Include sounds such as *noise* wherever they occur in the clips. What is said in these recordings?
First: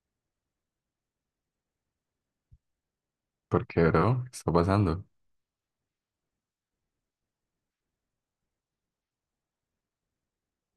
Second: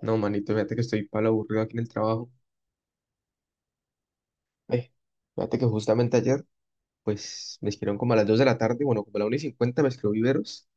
No, manito, fíjate que estoy palo aburrido aquí en el trabajo. ¿Porque, bro? ¿Qué está Eh, pasando? fíjate que justamente ayer, pues me escribieron como a las 2 de la tarde, bueno, como a la 1:50 me escribió Viveros,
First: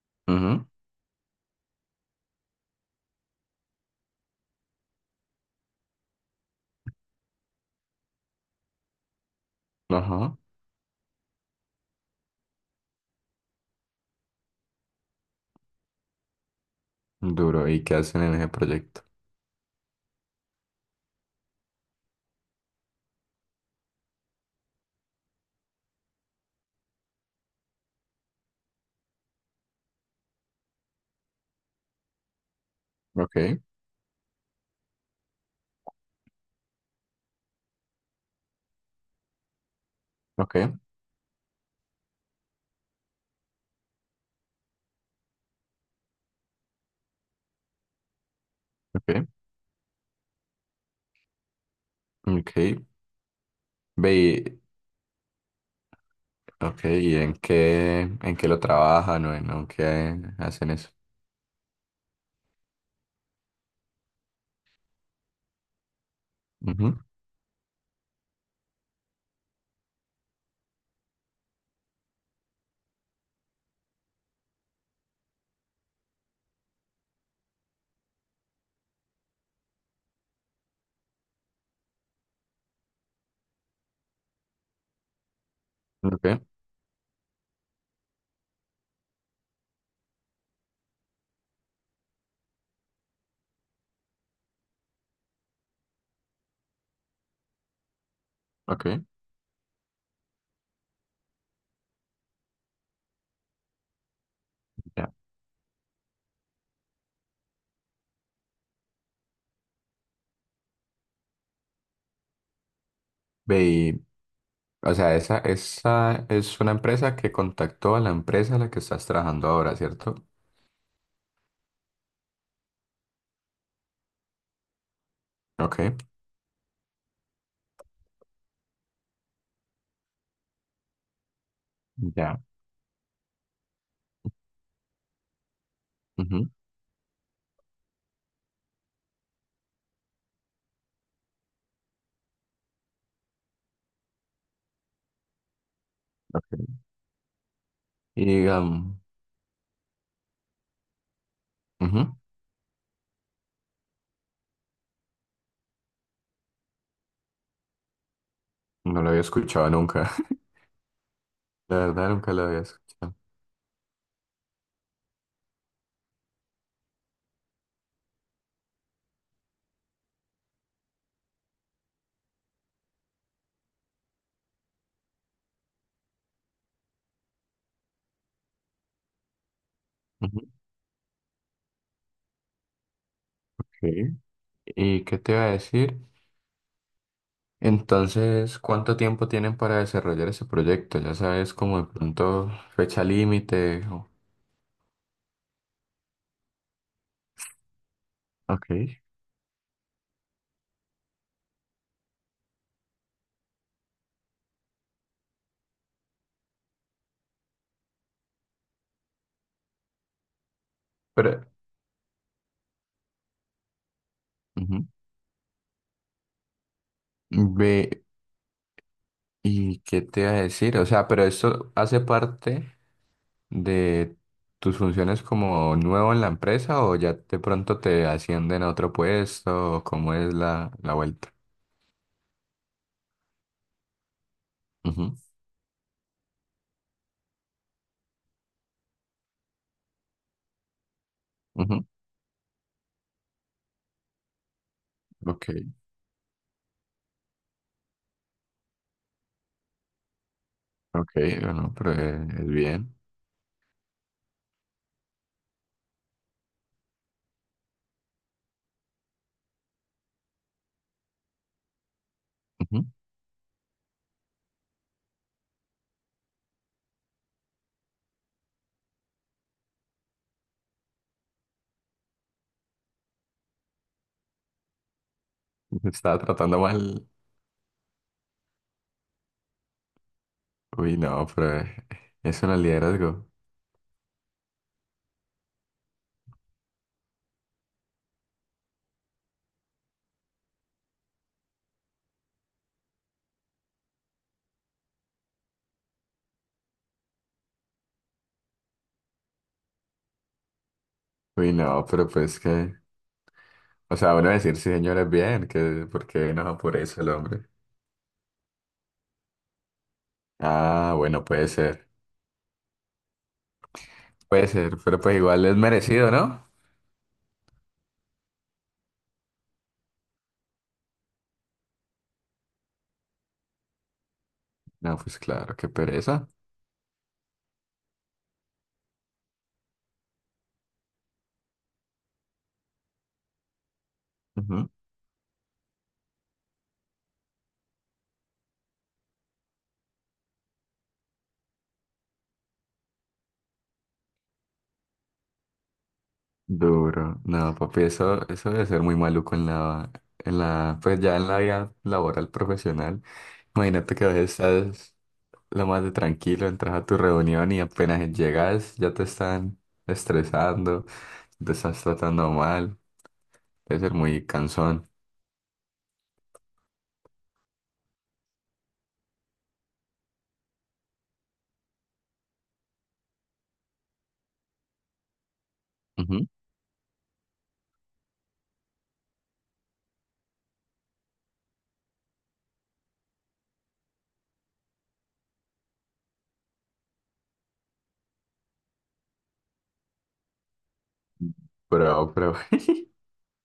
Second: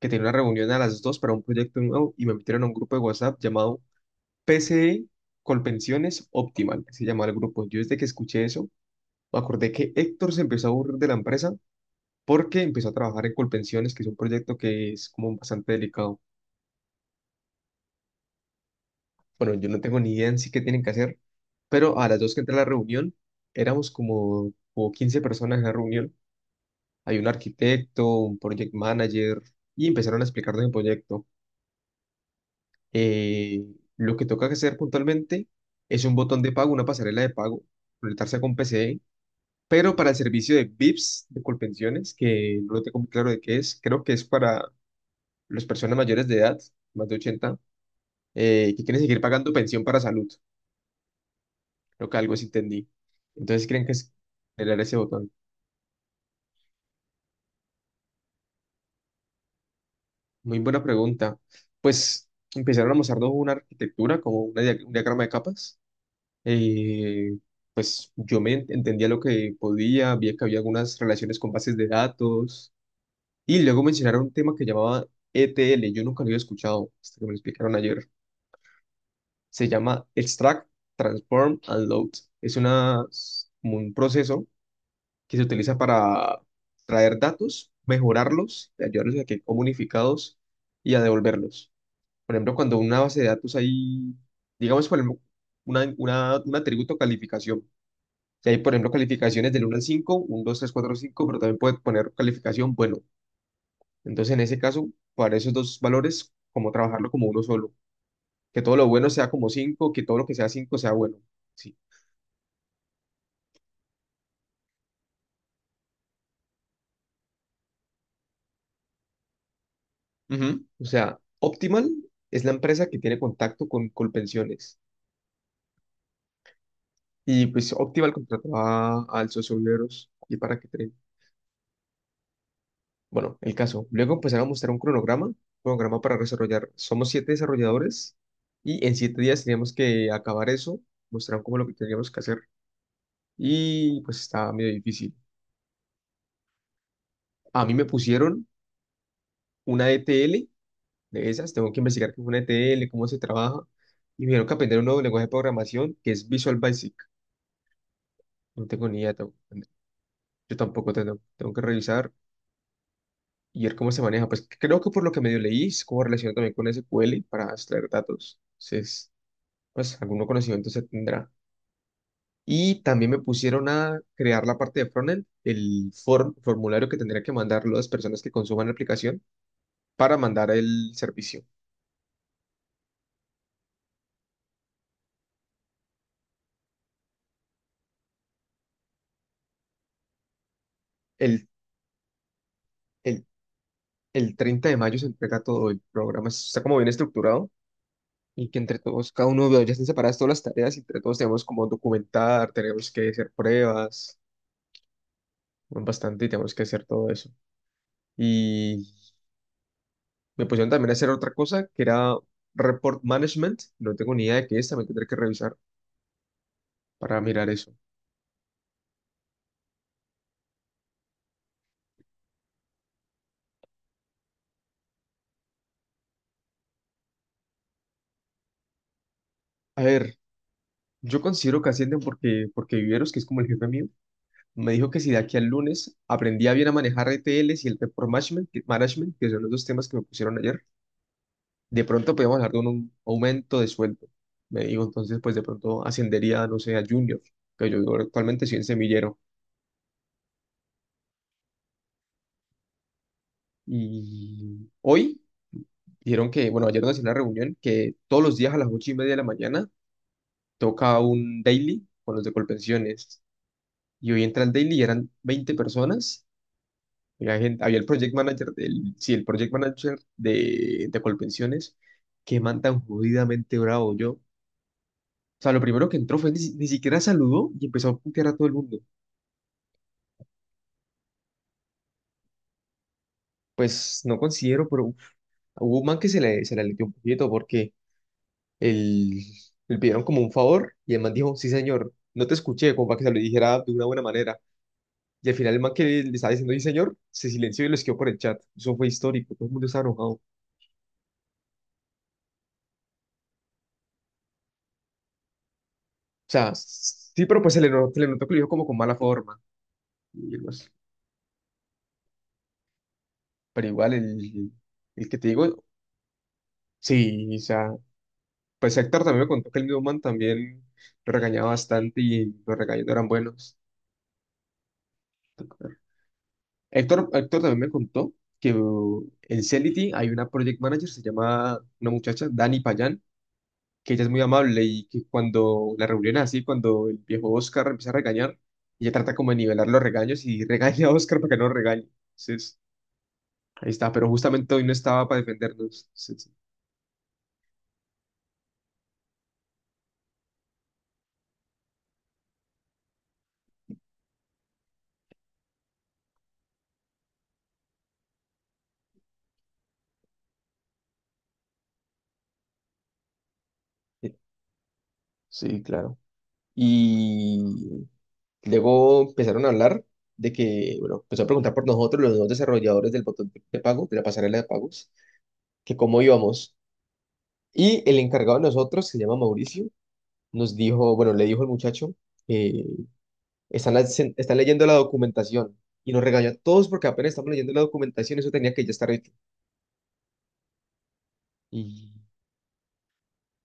que tenía una Ujú. reunión a las 2 para un proyecto nuevo y me metieron a un grupo de WhatsApp llamado PCE Colpensiones Optimal, que se llama el grupo. Yo desde que escuché eso, me acordé que Héctor Ajá. se empezó a aburrir de la empresa porque empezó a trabajar en Colpensiones, que es un proyecto que es como bastante delicado. Duro. ¿Y qué hacen en ese proyecto? Bueno, yo no tengo ni idea en sí qué tienen que hacer, pero a las 2 que entré a la reunión, éramos como 15 personas en la reunión. Hay un arquitecto, un project manager, y empezaron a explicarnos el proyecto. Ok, Eh, lo que toca hacer puntualmente es un botón de pago, una pasarela de pago, conectarse con PCE, pero para el servicio ok, de VIPs, de Colpensiones, que no lo tengo muy claro de qué es, creo que es para las personas mayores de edad, más de 80 que quieren seguir ok, pagando pensión para salud. Creo que algo sí ok. entendí. Entonces, ¿creen que Ve, es y... generar ese botón? ok, ¿y en qué, lo trabajan o en, o qué Muy hacen buena eso? pregunta. Pues empezaron a mostrarnos una arquitectura, como una un diagrama de capas. Ujú. Eh, pues yo entendía lo que podía, vi que había algunas relaciones con bases de datos. Y luego mencionaron un tema que llamaba ETL. Yo nunca lo había escuchado hasta que me lo explicaron ayer. Se llama Extract, Transform and Load. Es una, como un proceso que se utiliza Ok, para traer datos, mejorarlos, ayudarlos a que comunicados y a devolverlos. Por ejemplo, cuando una base de datos hay, digamos, por ejemplo, un atributo calificación. Si hay, por ok, ejemplo, calificaciones del uno al cinco, uno dos tres cuatro cinco, pero también puede poner calificación bueno. Entonces, en ese caso, ya. para esos dos valores, como trabajarlo como uno solo. Que todo lo bueno sea como 5, que todo lo que sea 5 sea bueno. Sí. Ve, y, o sea, esa es una empresa que contactó a la empresa a la que estás trabajando ahora, ¿cierto? Ujú. O sea, Optimal es la empresa que tiene contacto con Colpensiones. Ok, Y pues Optimal contrató al socio Viveros y para que ya. Bueno, el caso. Luego empezaron a mostrar un cronograma, cronograma para Ujú, desarrollar. Somos 7 desarrolladores y en 7 días teníamos que acabar eso. Mostraron como lo que teníamos que hacer y pues estaba medio difícil. ok. A mí me pusieron Y, una ETL de esas, tengo que investigar ujú, qué es una ETL, cómo se trabaja y me dijeron que aprender un nuevo lenguaje de programación que es Visual Basic. No tengo ni no lo idea, había escuchado nunca. *laughs* yo tampoco tengo, tengo que La verdad, revisar. nunca lo había escuchado. ¿Y él cómo se maneja? Pues creo que por lo que medio leí, es como relación también con SQL para extraer datos. Entonces, pues algún conocimiento se tendrá. Y también me pusieron a crear la parte de frontend, el formulario que tendría que mandar las personas que consuman la aplicación para Ujú. mandar el servicio. Ok. ¿Y qué te iba a decir? Entonces, ¿cuánto tiempo tienen para desarrollar ese proyecto? Ya El, sabes, como de pronto fecha el, límite. O... el 30 de mayo se entrega todo el programa, está como bien estructurado y que entre ok. todos, cada uno ya están separadas todas las tareas y entre todos tenemos como documentar, tenemos que hacer pruebas, bueno, bastante y tenemos que hacer todo eso. Y me pusieron también a hacer otra Pero, cosa que era report management. No tengo ni idea de qué es, también ujú. tendré que revisar para mirar eso. Ve, ¿y qué te iba a decir? O sea, pero esto hace parte de tus funciones como nuevo en la empresa o ya de pronto te ascienden a otro puesto A o ¿cómo ver, es la yo vuelta? considero que ascienden porque, porque Viveros, que es como el jefe mío, me dijo que si de Ujú, aquí al lunes aprendía bien a manejar RTLs y el report management, que son los dos temas que me pusieron ayer, de ujú. pronto podíamos hablar de un aumento de sueldo. Me dijo, entonces, pues de Ok, pronto ascendería, no sé, a junior, que yo actualmente soy en semillero. ok, bueno, pero es bien. Y hoy dijeron que, bueno, ayer nos hicieron una reunión que todos los días a las 8:30 de la mañana toca un daily con los de Ujú. Colpensiones. Y hoy entra al daily y eran 20 personas. Había había el project manager del, sí, el project manager de Colpensiones, que man tan jodidamente bravo yo. O sea, lo primero que entró Estaba fue ni, tratando ni siquiera mal. saludó y empezó a putear a todo el mundo. Uy, no, pero eso no es liderazgo. Pues no considero, pero uf, hubo un man que se le aleteó un poquito porque el, le pidieron como un favor y el man dijo, sí, señor, no te escuché, como para que se lo dijera de una buena manera. Y al final el man que le estaba diciendo, sí, señor, se silenció y lo escribió por el chat. Eso fue histórico, todo el mundo estaba enojado. O Uy, no, pero pues que... O sea, bueno, decir sí, señores, bien, que porque sea, no por eso el sí, pero hombre. pues se le notó que lo dijo como con mala forma. Y algo así. Ah, bueno, puede ser. Pero igual, Puede el, ser, pero el pues que te igual es digo, merecido, ¿no? sí, o sea, pues Héctor también me contó que el mismo man también lo regañaba bastante y los regaños no eran buenos. No, pues claro, qué pereza. Héctor, Héctor también me contó que en Celity hay una project manager, se llama una muchacha, Dani Payán, que ella es muy amable Ujú. y que cuando la reunión es así, cuando el viejo Oscar empieza a regañar, ella trata como de nivelar los regaños y *laughs* regaña a Oscar para que no lo regañe. Entonces, ahí está, pero justamente hoy no estaba para defendernos. Sí, sí. Duro. No, papi, eso debe ser muy maluco en en la, pues ya en la vida laboral profesional. Imagínate que a veces estás lo más de tranquilo, entras a tu reunión y apenas llegas ya te están estresando. Te estás tratando mal, debe ser Sí, muy cansón. sí, claro. Y luego empezaron a hablar de que, bueno, empezó a preguntar por nosotros, los dos desarrolladores del botón de pago, de la pasarela de pagos, que cómo Ujú. íbamos. Y el encargado de nosotros, que se llama Mauricio, nos dijo, bueno, le dijo al muchacho, eh, están leyendo la documentación y nos regañó a todos porque apenas estamos leyendo la documentación, eso tenía que ya estar hecho. Y, Pero,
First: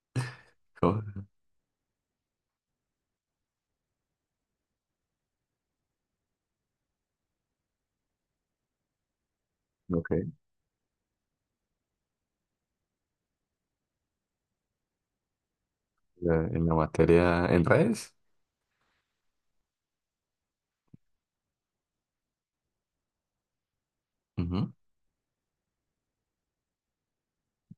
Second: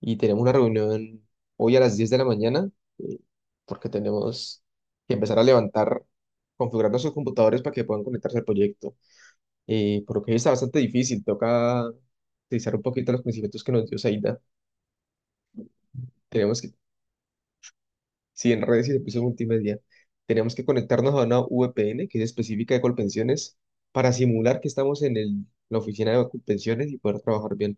y tenemos una *laughs* ¿cómo? reunión hoy a las 10 de la mañana eh, porque tenemos que empezar a levantar, configurar nuestros computadores para que puedan conectarse al proyecto. Por lo que Ok, está bastante difícil, toca utilizar un poquito los conocimientos que nos dio Saida. Tenemos en que la materia, en redes. Sí, en redes y servicios multimedia. Tenemos que conectarnos a una VPN que es específica de Colpensiones para simular que Ujú. estamos en la oficina de Colpensiones y poder trabajar bien.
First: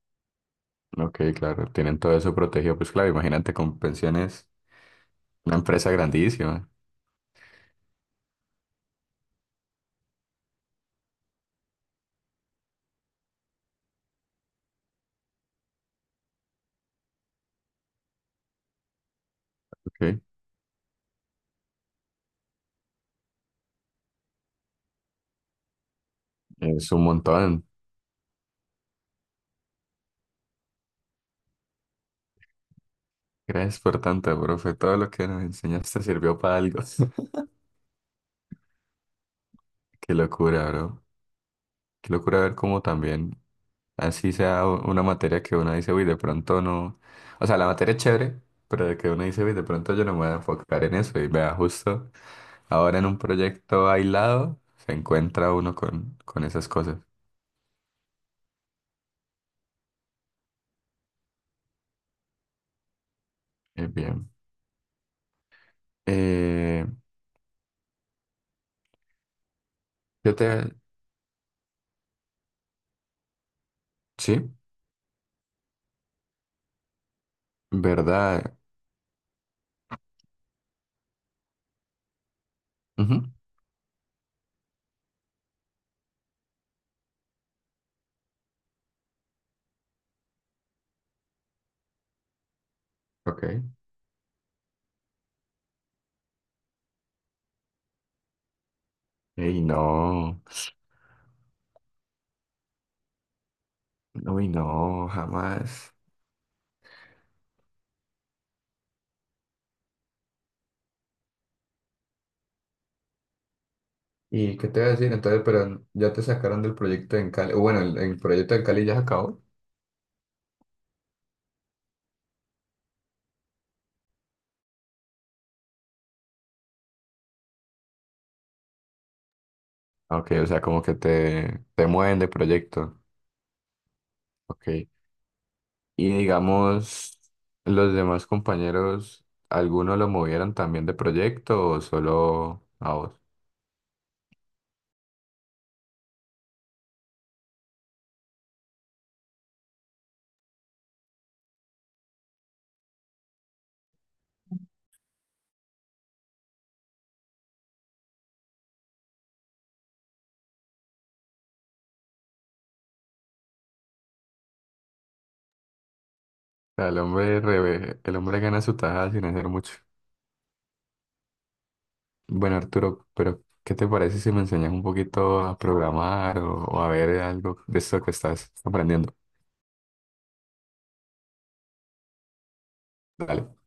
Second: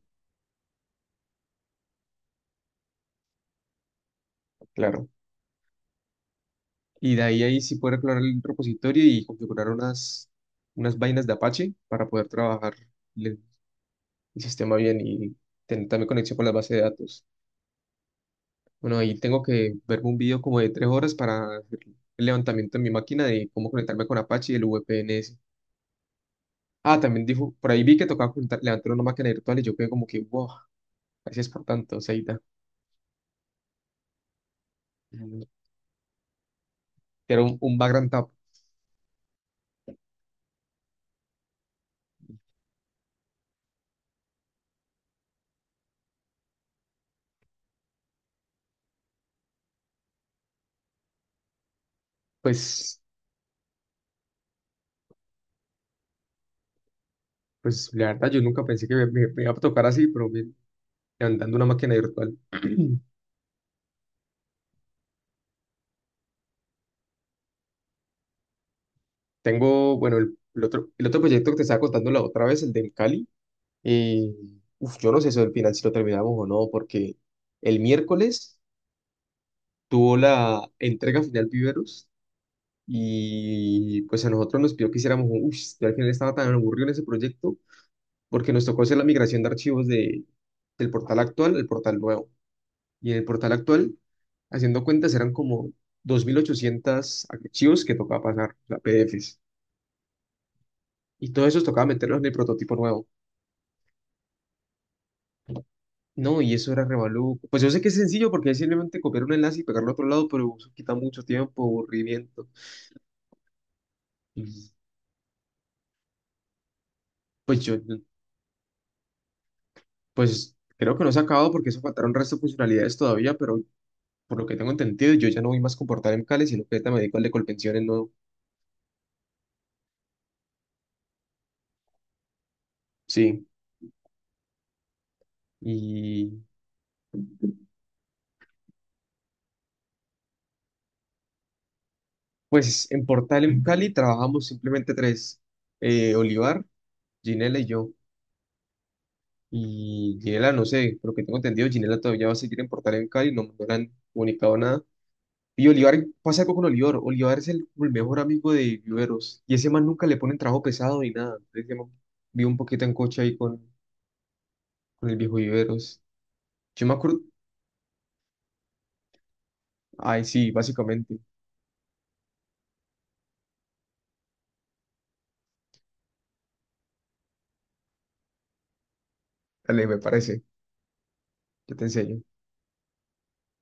Ok, claro, tienen todo eso protegido, pues claro, imagínate con pensiones, Claro. una empresa grandísima, Y de ahí, ahí sí poder explorar el repositorio y configurar unas vainas de Apache para poder trabajar el, el sistema bien y tener también conexión con la base de datos. Bueno, ahí tengo que verme un ok, video como de 3 horas para hacer el levantamiento en mi máquina de cómo conectarme con Apache y el VPN. es Ah, un también dijo, montón. por ahí vi que tocaba juntar, levantar una máquina virtual y yo quedé como que, wow, gracias por tanto, Seita. Gracias por tanto, profe, todo lo que Mm. nos enseñaste sirvió para algo. *laughs* Era un background tap. Qué locura, bro, qué locura ver cómo también así sea una materia que uno dice, uy, de pronto no. O sea, la materia es chévere, pero de que uno dice, uy, de pronto yo no me voy a enfocar en eso. Y vea, justo ahora Pues, en un proyecto aislado se encuentra uno con esas cosas. pues la verdad, yo nunca pensé que me iba a tocar así, pero bien, levantando una máquina virtual. *clears throat* Es bien. Eh, Tengo, bueno, yo el, el te... otro, el otro proyecto que te estaba contando la otra vez, el del Cali. eh, Sí, uf, yo no sé eso del final si lo terminamos o no, porque el ¿verdad? miércoles tuvo la entrega final Viveros Ujú. y pues a nosotros nos pidió que hiciéramos un, uff, yo al final estaba tan aburrido en ese proyecto porque nos tocó hacer la migración de archivos del portal actual al portal nuevo. Y en el Ok. portal actual, haciendo cuentas, eran como 2.800 archivos que tocaba pasar, o sea, PDFs. Ey, no. Y todo eso tocaba meterlos en el prototipo nuevo. Uy, no, jamás. No, y eso era revalú. Pues yo sé que es sencillo porque es simplemente copiar un enlace y pegarlo a otro lado, pero eso quita mucho tiempo, aburrimiento. ¿Y qué Y te voy a decir? Entonces, pero ya te sacaron del proyecto en Cali. pues Bueno, el proyecto en Cali ya se acabó. pues creo que no se ha acabado porque eso faltaron resto de funcionalidades todavía, pero por lo que tengo entendido, yo ya no voy más con portal en Cali, sino que ahorita me dedico al de Colpensiones, no. Ok, o sea, como que te mueven de proyecto. Sí. Ok. Y Y digamos, los demás compañeros, ¿alguno lo movieron también de proyecto o solo a pues vos? en O Portal en Cali trabajamos simplemente tres, Olivar, Ginela y yo. Y Ginela, no sé, por lo que tengo entendido, Ginela todavía va a seguir en Portal en Cali, no, no le han comunicado nada. Y Olivar, pasa algo con Olivar, Olivar es como el mejor amigo de Viveros, y ese man nunca le ponen trabajo pesado ni nada. Entonces yo vivo un poquito en coche ahí con el viejo Viveros. sea, Yo me el acuerdo, hombre, el hombre gana su tajada sin hacer mucho. ay sí, básicamente, Bueno, Arturo, pero ¿qué te parece si me enseñas un poquito a programar o a ver algo de esto que estás aprendiendo? dale, me parece, yo te enseño. Dale.